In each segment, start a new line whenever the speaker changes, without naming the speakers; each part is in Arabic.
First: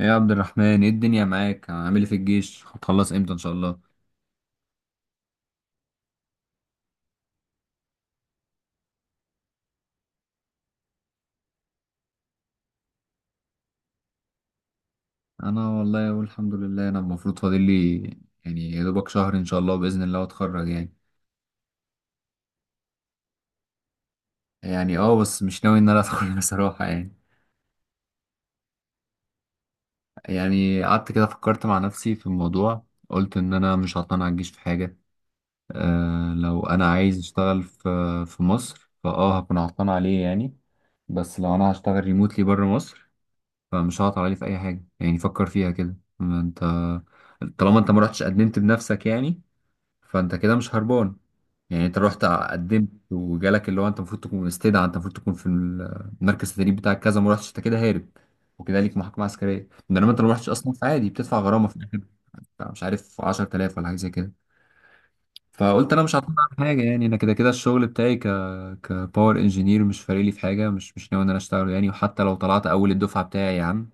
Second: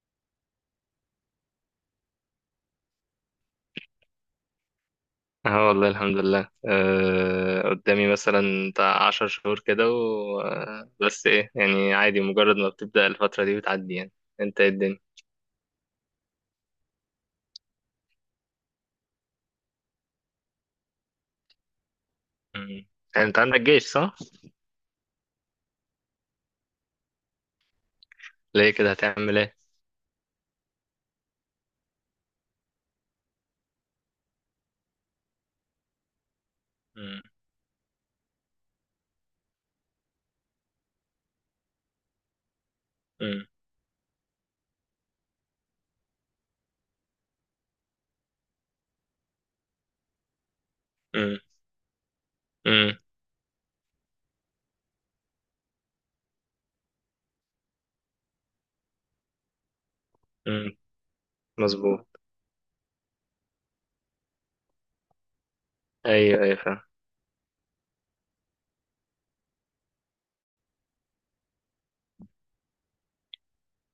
ايه يا عبد الرحمن، ايه الدنيا معاك؟ عامل ايه في الجيش؟ هتخلص امتى ان شاء الله؟
اه، والله الحمد لله، قدامي مثلا بتاع عشر شهور كده. و... آه، بس ايه يعني، عادي، مجرد ما بتبدأ الفترة دي بتعدي يعني. انت ايه الدنيا؟
انا والله اقول الحمد لله. انا المفروض فاضل لي يعني يا دوبك شهر ان شاء الله باذن الله اتخرج يعني.
مم. يعني انت عندك جيش، صح؟
يعني بس مش ناوي ان انا اتخرج بصراحه يعني.
ليه كده، هتعمل ايه؟
يعني قعدت كده فكرت مع نفسي في الموضوع، قلت ان انا مش هعتمد على الجيش في حاجه. أه لو انا عايز
مم.
اشتغل في مصر، فاه هكون عطلان عليه يعني. بس لو انا هشتغل ريموتلي بره مصر
مم.
فمش هعطل عليه في اي حاجه يعني. فكر فيها كده، ما انت طالما انت ما رحتش قدمت بنفسك يعني، فانت كده مش هربان.
مم.
يعني انت رحت قدمت
مم.
وجالك اللي هو انت المفروض تكون مستدعى، انت المفروض تكون في المركز التدريب بتاعك كذا، ما رحتش، انت كده هارب، وكده ليك محاكمه عسكريه. انما انت ما رحتش اصلا،
مم.
فعادي بتدفع غرامه في الاخر
مظبوط.
بتاع مش عارف 10000 ولا حاجه زي كده. فقلت انا مش هعتمد
ايوه، ايوه،
على
فاهم.
حاجه يعني، انا كده كده الشغل بتاعي كباور انجينير مش فارق لي في حاجه. مش ناوي ان انا اشتغله يعني. وحتى لو طلعت اول الدفعه بتاعي يا عم،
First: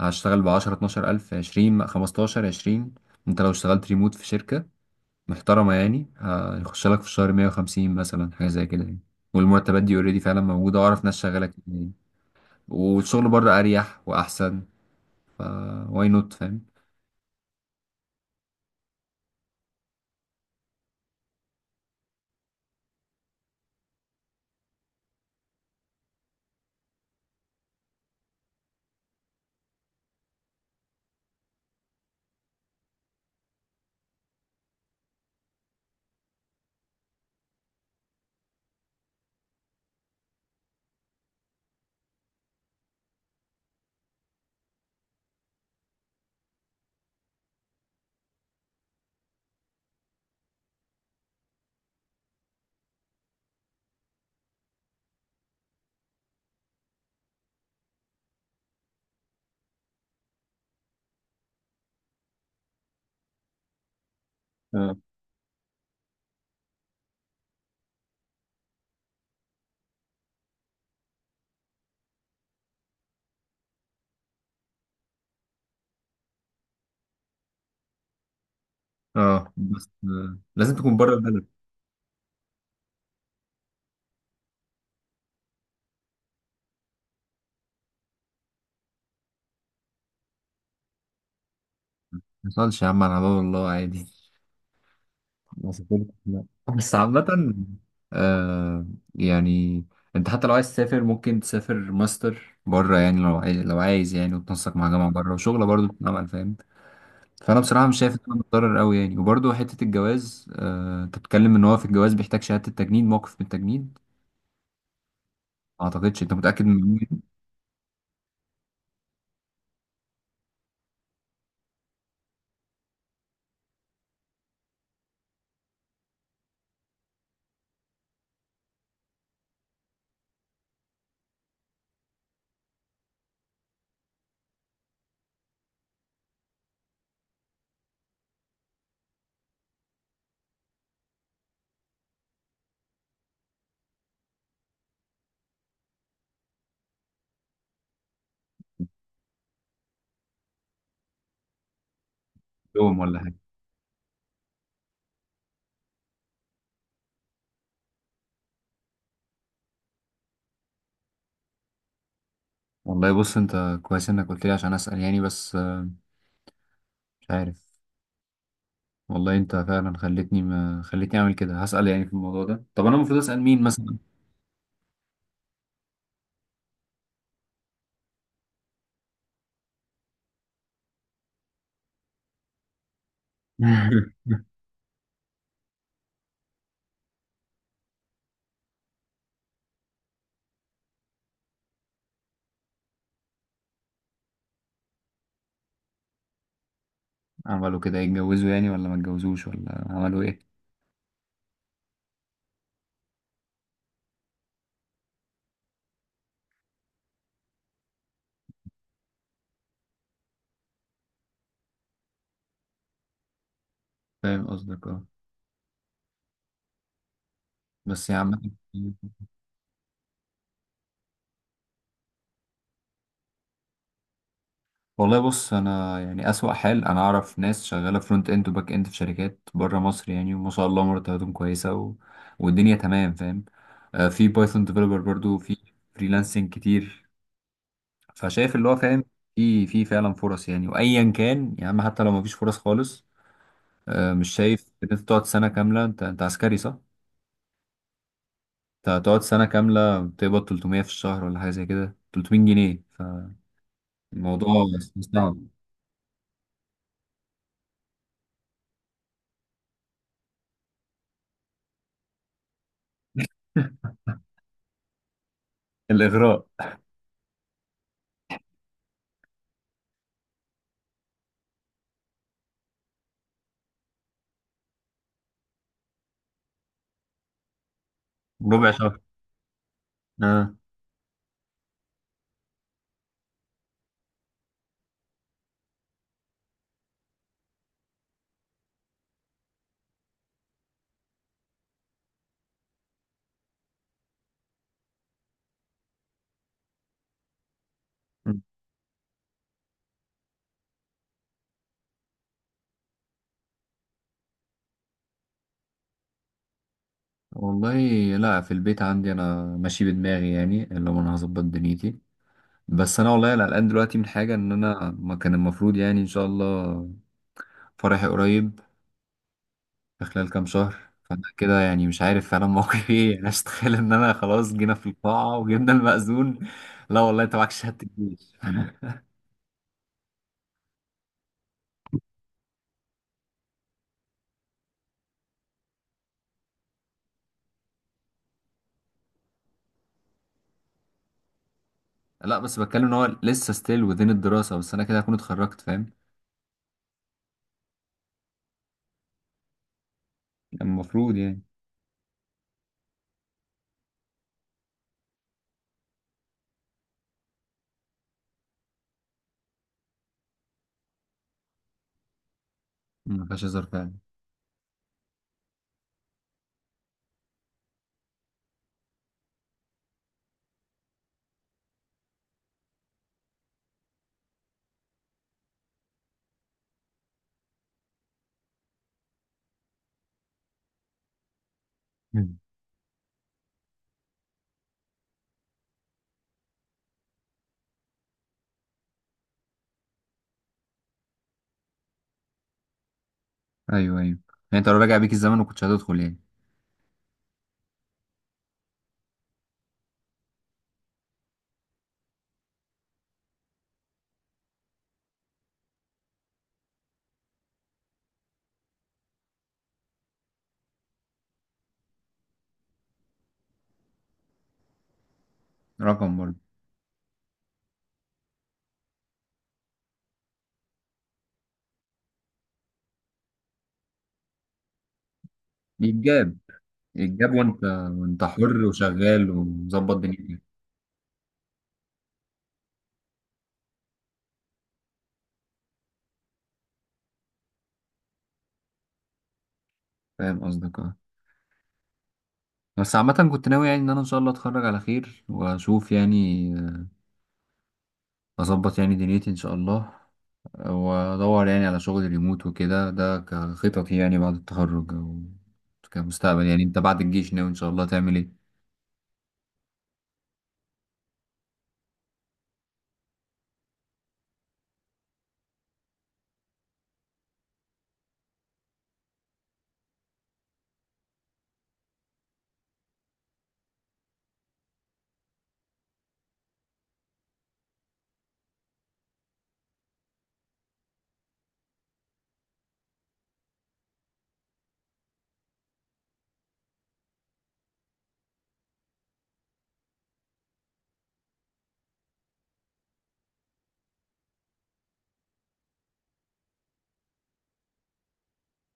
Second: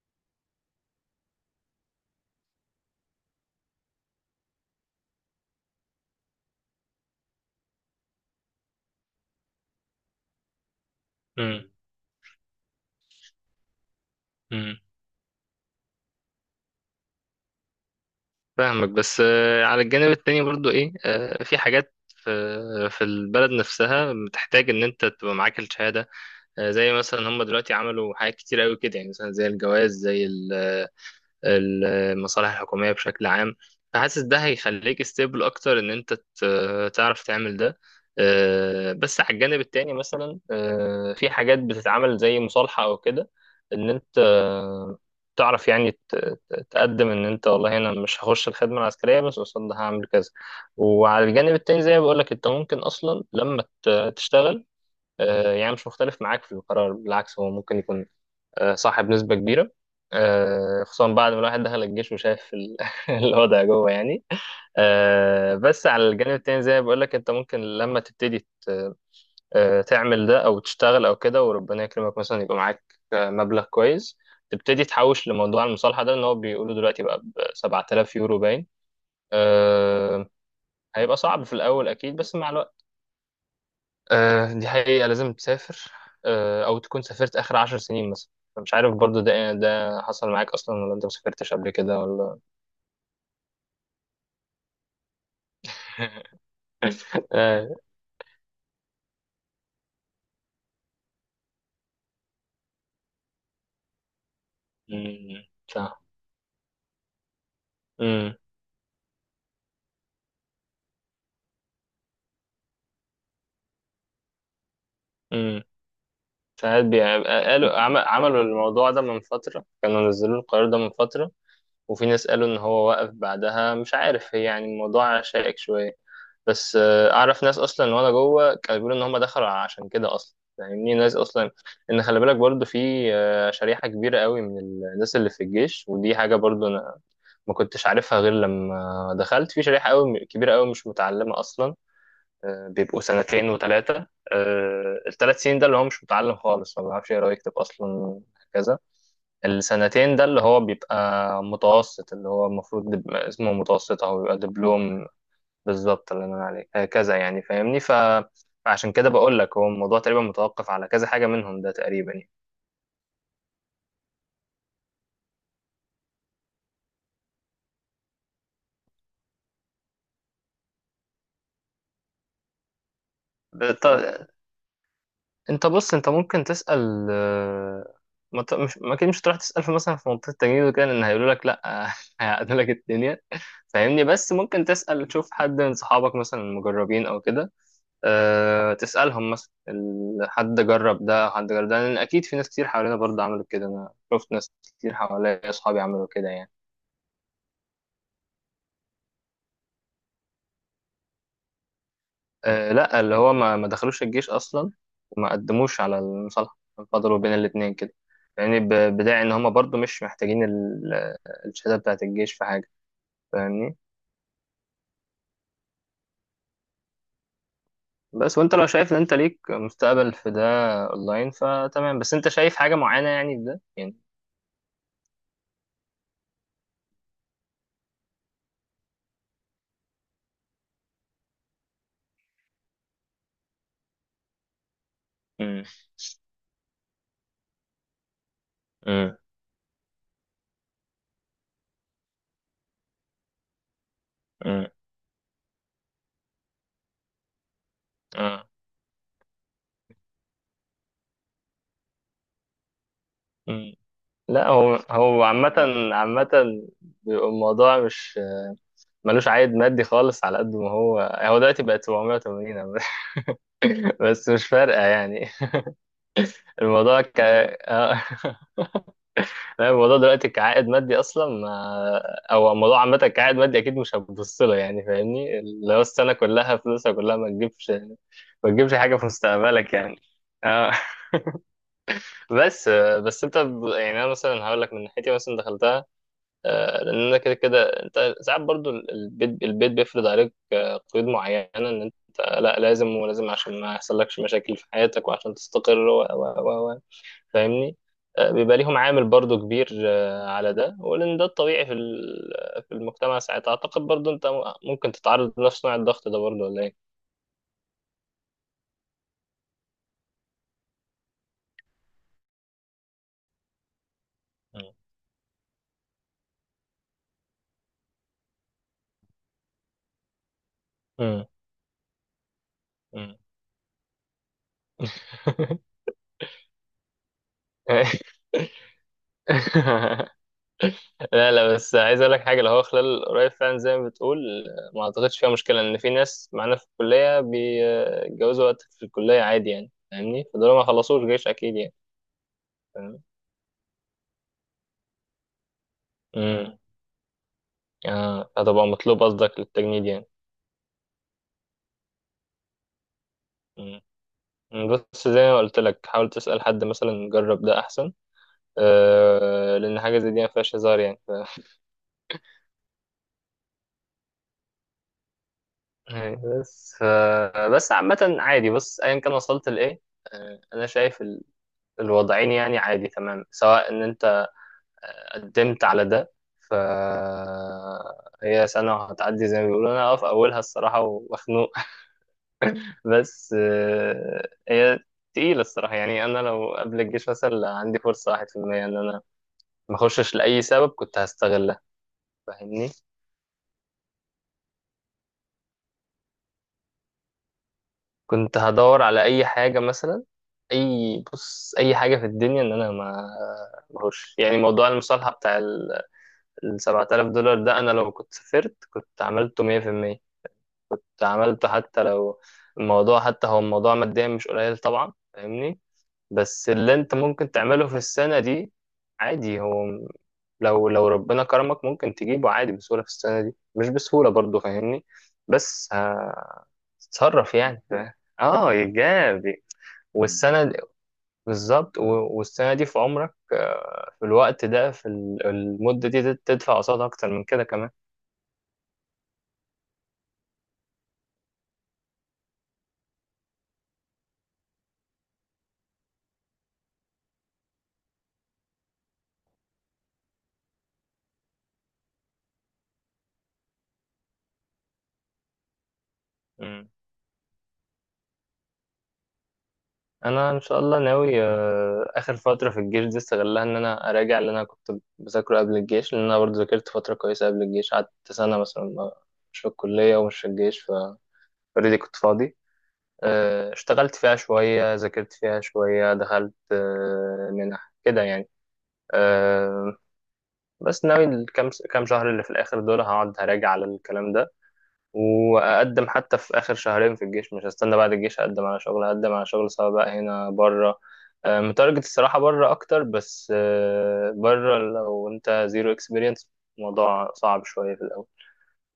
هشتغل ب 10 12 ألف، 20، 15، 20. أنت لو اشتغلت ريموت في شركة محترمة يعني، هيخش لك في الشهر 150 مثلا، حاجة زي كده يعني. والمرتبات دي اوريدي فعلا موجودة، وأعرف ناس شغالة كتير
مم.
يعني. والشغل بره أريح وأحسن.
مم.
فا واي نوت، فاهم؟
فاهمك، بس على الجانب التاني برضو ايه، في حاجات في البلد نفسها بتحتاج ان انت تبقى معاك الشهادة. زي مثلا هم دلوقتي عملوا حاجات كتير قوي كده، يعني مثلا زي الجواز، زي المصالح الحكومية بشكل عام. فحاسس ده هيخليك ستيبل أكتر، إن أنت تعرف تعمل ده. بس على الجانب التاني مثلا في حاجات بتتعمل زي مصالحة أو كده، إن أنت تعرف يعني تقدم ان انت، والله انا مش هخش الخدمه العسكريه، بس قصاد ده هعمل كذا. وعلى الجانب التاني زي ما بقول لك، انت ممكن اصلا لما تشتغل. يعني مش مختلف معاك في القرار، بالعكس، هو ممكن يكون صح بنسبة كبيرة، خصوصا بعد ما الواحد دخل الجيش وشاف الوضع جوه يعني.
اه.
بس على الجانب التاني زي ما بقول لك، انت ممكن لما تبتدي تعمل ده او تشتغل او كده، وربنا يكرمك مثلا يبقى معاك مبلغ كويس، تبتدي تحوش لموضوع المصالحة ده، ان هو بيقولوا دلوقتي بقى ب 7000 يورو باين.
اه، بس
آه،
لازم تكون بره
هيبقى صعب
البلد.
في الاول اكيد، بس مع الوقت. دي حقيقة، لازم تسافر، أو تكون سافرت آخر عشر سنين مثلا. مش عارف برضو، ده حصل معاك أصلا، ولا أنت مسافرتش قبل كده، ولا.
ما يحصلش يا عم، على باب الله، عادي. ما سافرتش، لا. بس عامة
آه
آه، يعني انت حتى لو عايز تسافر، ممكن تسافر ماستر بره يعني لو عايز يعني، وتنسق مع جامعة بره،
أمم،
وشغلة برضه
صح.
بتتعمل، فاهم؟ فانا بصراحة مش شايف ان
أمم،
انا متضرر قوي يعني. وبرضه حتة الجواز، آه انت بتتكلم ان هو في الجواز بيحتاج شهادة التجنيد، موقف من التجنيد.
أمم.
ما اعتقدش. انت متأكد من
ساعات
المعلومة دي؟
بيبقى، قالوا عملوا الموضوع ده من فترة، كانوا نزلوا القرار ده من فترة. وفي ناس قالوا إن هو وقف بعدها، مش عارف، هي يعني الموضوع شائك شوية. بس اعرف ناس اصلا وانا جوه كانوا بيقولوا ان هم دخلوا عشان كده اصلا، فاهمني، ناس اصلا، ان خلي بالك برضو في شريحه كبيره قوي من الناس اللي في الجيش، ودي حاجه برضو انا ما كنتش عارفها غير لما دخلت، في شريحه قوي كبيره قوي مش متعلمه اصلا. بيبقوا سنتين وثلاثه. الثلاث سنين ده اللي هو مش متعلم خالص، ما بيعرفش يقرا ويكتب اصلا هكذا. السنتين ده اللي هو بيبقى متوسط، اللي هو المفروض
يوم ولا حاجة.
اسمه متوسط، او بيبقى دبلوم. بالظبط اللي انا عليك هكذا يعني، فاهمني. فعشان كده بقول لك، هو الموضوع تقريبا متوقف على كذا حاجة منهم ده تقريبا يعني.
والله بص، انت كويس انك قلت لي عشان اسأل يعني، بس مش عارف. والله انت فعلا ما خلتني اعمل كده، هسأل يعني في الموضوع ده. طب انا المفروض اسأل مين
بط...
مثلا؟
انت بص، انت ممكن تسأل ما ت- مش ما اكيد مش هتروح تسأل في مثلا، في منطقة التجنيد وكده، ان هيقولوا لك لا، هيعقدوا لك الدنيا، فاهمني. بس ممكن تسأل تشوف حد من صحابك مثلا، المجربين او كده. تسألهم مثلا حد جرب ده، حد جرب ده، لان اكيد في ناس كتير حوالينا برضه عملوا كده، انا شفت ناس كتير حواليا، اصحابي عملوا كده يعني.
عملوا كده يتجوزوا يعني، ولا ما اتجوزوش، ولا عملوا ايه؟
آه لا، اللي هو ما دخلوش الجيش اصلا، وما قدموش على المصالحه، فضلوا بين الاثنين كده يعني، بداعي ان هم برضو مش محتاجين الشهاده بتاعه الجيش في حاجه، فاهمني.
فاهم قصدك، اه. بس يا عم،
بس وانت لو شايف ان انت ليك مستقبل في ده اونلاين فتمام، بس انت شايف حاجه معينه يعني في ده يعني.
والله بص، انا يعني اسوأ حال انا اعرف ناس شغاله فرونت اند وباك اند في شركات بره مصر يعني، وما شاء الله مرتباتهم كويسه و... والدنيا تمام، فاهم. آه، في بايثون ديفلوبر برضو، في
امم،
فريلانسنج كتير. فشايف اللي هو، فاهم،
امم،
في فعلا فرص يعني. وايا كان يا عم، حتى لو ما فيش فرص خالص، آه مش شايف
امم.
ان انت تقعد سنه كامله. انت عسكري صح؟
آه،
انت هتقعد سنة كاملة بتقبض 300 في الشهر ولا حاجة زي كده، 300 جنيه.
أمم.
فالموضوع
لا، هو
صعب.
عامة، عامة بيبقى الموضوع مش ملوش عائد مادي خالص، على قد ما هو دلوقتي بقت 780 عامة. بس مش فارقة يعني.
الإغراء،
الموضوع ك آه. لا، الموضوع دلوقتي كعائد مادي اصلا ما... او الموضوع عامه كعائد مادي اكيد مش هتبص له، يعني فاهمني، اللي هو السنه كلها، فلوسها كلها، ما تجيبش، ما
ربع
تجيبش حاجه
شهر.
في مستقبلك يعني.
آه.
اه. بس انت، يعني انا مثلا هقول لك من ناحيتي، مثلا دخلتها لان انا كده كده، انت ساعات برضو البيت، بيفرض عليك قيود معينه، ان انت لا لازم ولازم عشان ما يحصلكش مشاكل في حياتك، وعشان تستقر و و و فاهمني.
م.
بيبقى ليهم عامل برضو كبير على ده، ولأن ده الطبيعي في في المجتمع ساعتها. أعتقد برضو أنت ممكن تتعرض لنفس نوع الضغط ده برضو، ولا إيه؟
والله لا، في البيت عندي أنا ماشي بدماغي يعني، اللي هو أنا هظبط دنيتي. بس أنا والله قلقان دلوقتي من حاجة، إن
مم.
أنا ما كان المفروض يعني. إن شاء الله فرحي قريب، في خلال كام شهر. فأنا
مم.
كده يعني مش عارف فعلا موقفي
مم.
إيه. أنا أتخيل إن أنا خلاص جينا في القاعة وجبنا المأذون: لا والله أنت معاك شهادة الجيش.
لا، لا، بس عايز اقول لك حاجه، اللي هو خلال قريب فعلا زي ما بتقول، ما اعتقدش فيها مشكله، ان في ناس معانا في الكليه بيتجوزوا وقت في الكليه عادي يعني، فاهمني، فدول ما خلصوش جيش اكيد يعني.
لا بس بتكلم ان
فاهم.
هو لسه ستيل وذين الدراسة، بس انا كده هكون اتخرجت، فاهم؟
امم اه هتبقى مطلوب قصدك للتجنيد؟
يعني المفروض يعني.
يعني، بس زي ما قلت لك حاول تسأل حد مثلا جرب ده أحسن. لأن حاجة زي دي ما فيهاش هزار يعني.
ما فيهاش هزار فعلا.
أيوة، بس عامة عادي، بص، أيا كان وصلت لإيه. أنا شايف الوضعين يعني عادي تمام، سواء إن أنت قدمت على ده. ف هي سنة وهتعدي زي ما بيقولوا، أنا أقف أولها الصراحة ومخنوق.
مم.
بس هي تقيلة الصراحة يعني. أنا لو قبل الجيش مثلا عندي فرصة واحد في المية إن أنا ما أخشش لأي سبب كنت هستغلها، فاهمني.
ايوه، ايوه. يعني انت لو راجع بيك الزمن ما كنتش هتدخل يعني؟
كنت هدور على اي حاجه مثلا، اي بص اي حاجه في الدنيا، ان انا ما مهوش يعني. موضوع المصالحه بتاع ال 7000 دولار ده، انا لو كنت سافرت كنت عملته 100%، كنت عملته. حتى لو الموضوع، حتى هو الموضوع ماديا مش قليل طبعا، فاهمني.
رقم برضه
بس اللي انت ممكن تعمله في السنه دي، عادي هو لو ربنا كرمك ممكن تجيبه عادي بسهوله في السنه دي، مش بسهوله برضه فاهمني. بس
يتجاب يتجاب،
تتصرف
وانت
يعني.
وانت
اه،
حر وشغال
ايجابي.
ومظبط دنيتك.
والسنه دي بالظبط، والسنه دي في عمرك، في الوقت ده، في المده دي تدفع قصادها اكتر من كده كمان.
فاهم قصدك، اه. بس عامة كنت ناوي يعني ان انا ان شاء الله اتخرج على خير، واشوف يعني آه، اظبط يعني دنيتي ان شاء الله، وادور يعني على شغل ريموت وكده. ده كخططي يعني بعد التخرج، او كمستقبل. يعني
مم.
انت بعد الجيش ناوي ان شاء الله تعمل ايه؟
انا ان شاء الله ناوي اخر فتره في الجيش دي استغلها ان انا اراجع اللي انا كنت بذاكره قبل الجيش، لان انا برضه ذاكرت فتره كويسه قبل الجيش، قعدت سنه مثلا مش في الكليه ومش في الجيش، فاوريدي كنت فاضي، اشتغلت فيها شويه، ذاكرت فيها شويه، دخلت منح كده يعني. آه، بس ناوي كام شهر اللي في الاخر دول هقعد هراجع على الكلام ده، واقدم حتى في اخر شهرين في الجيش، مش هستنى بعد الجيش اقدم على شغل، هقدم على شغل سواء بقى هنا بره. متارجت الصراحه بره اكتر، بس بره لو انت زيرو اكسبيرينس الموضوع صعب شويه في الاول،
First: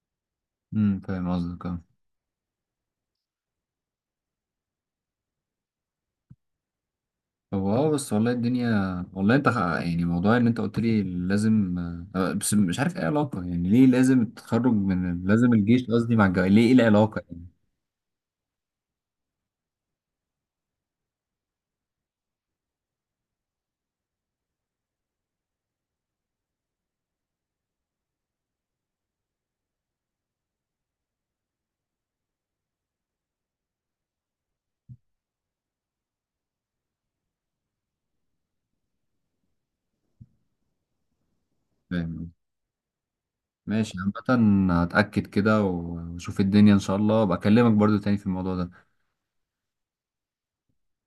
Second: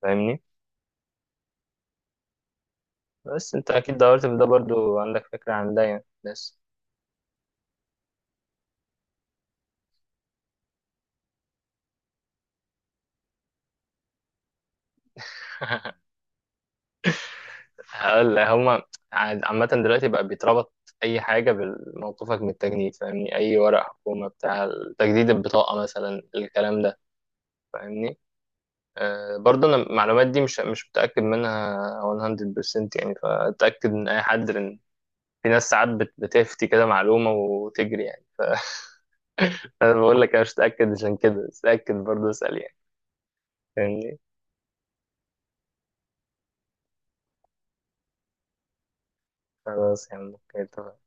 فاهمني.
امم، فاهم قصدك، اه.
بس انت اكيد دورت في ده برضو، عندك فكره عن ده يعني، بس.
طب اه، بس والله الدنيا، والله انت يعني موضوع ان انت قلت لي لازم بس مش عارف ايه علاقة يعني. ليه لازم التخرج من لازم الجيش قصدي مع الجواز؟ ليه؟ ايه العلاقة يعني؟
هقول لك هما عامة دلوقتي بقى بيتربط أي حاجة بموقفك من التجنيد، فاهمني، أي ورق حكومة بتاع تجديد البطاقة مثلا الكلام ده، فاهمني. برضه أنا المعلومات دي مش متأكد منها 100% يعني، فأتأكد من أي حد لأن في ناس ساعات بتفتي كده معلومة وتجري يعني. أنا بقول لك أنا مش متأكد عشان كده، بس اتأكد برضه،
فاهم.
اسأل يعني.
ماشي،
فاهمني.
عامة هتأكد كده واشوف الدنيا ان شاء الله، بكلمك برضو تاني في الموضوع ده.
خلاص يا عم، اوكي، اتفقنا.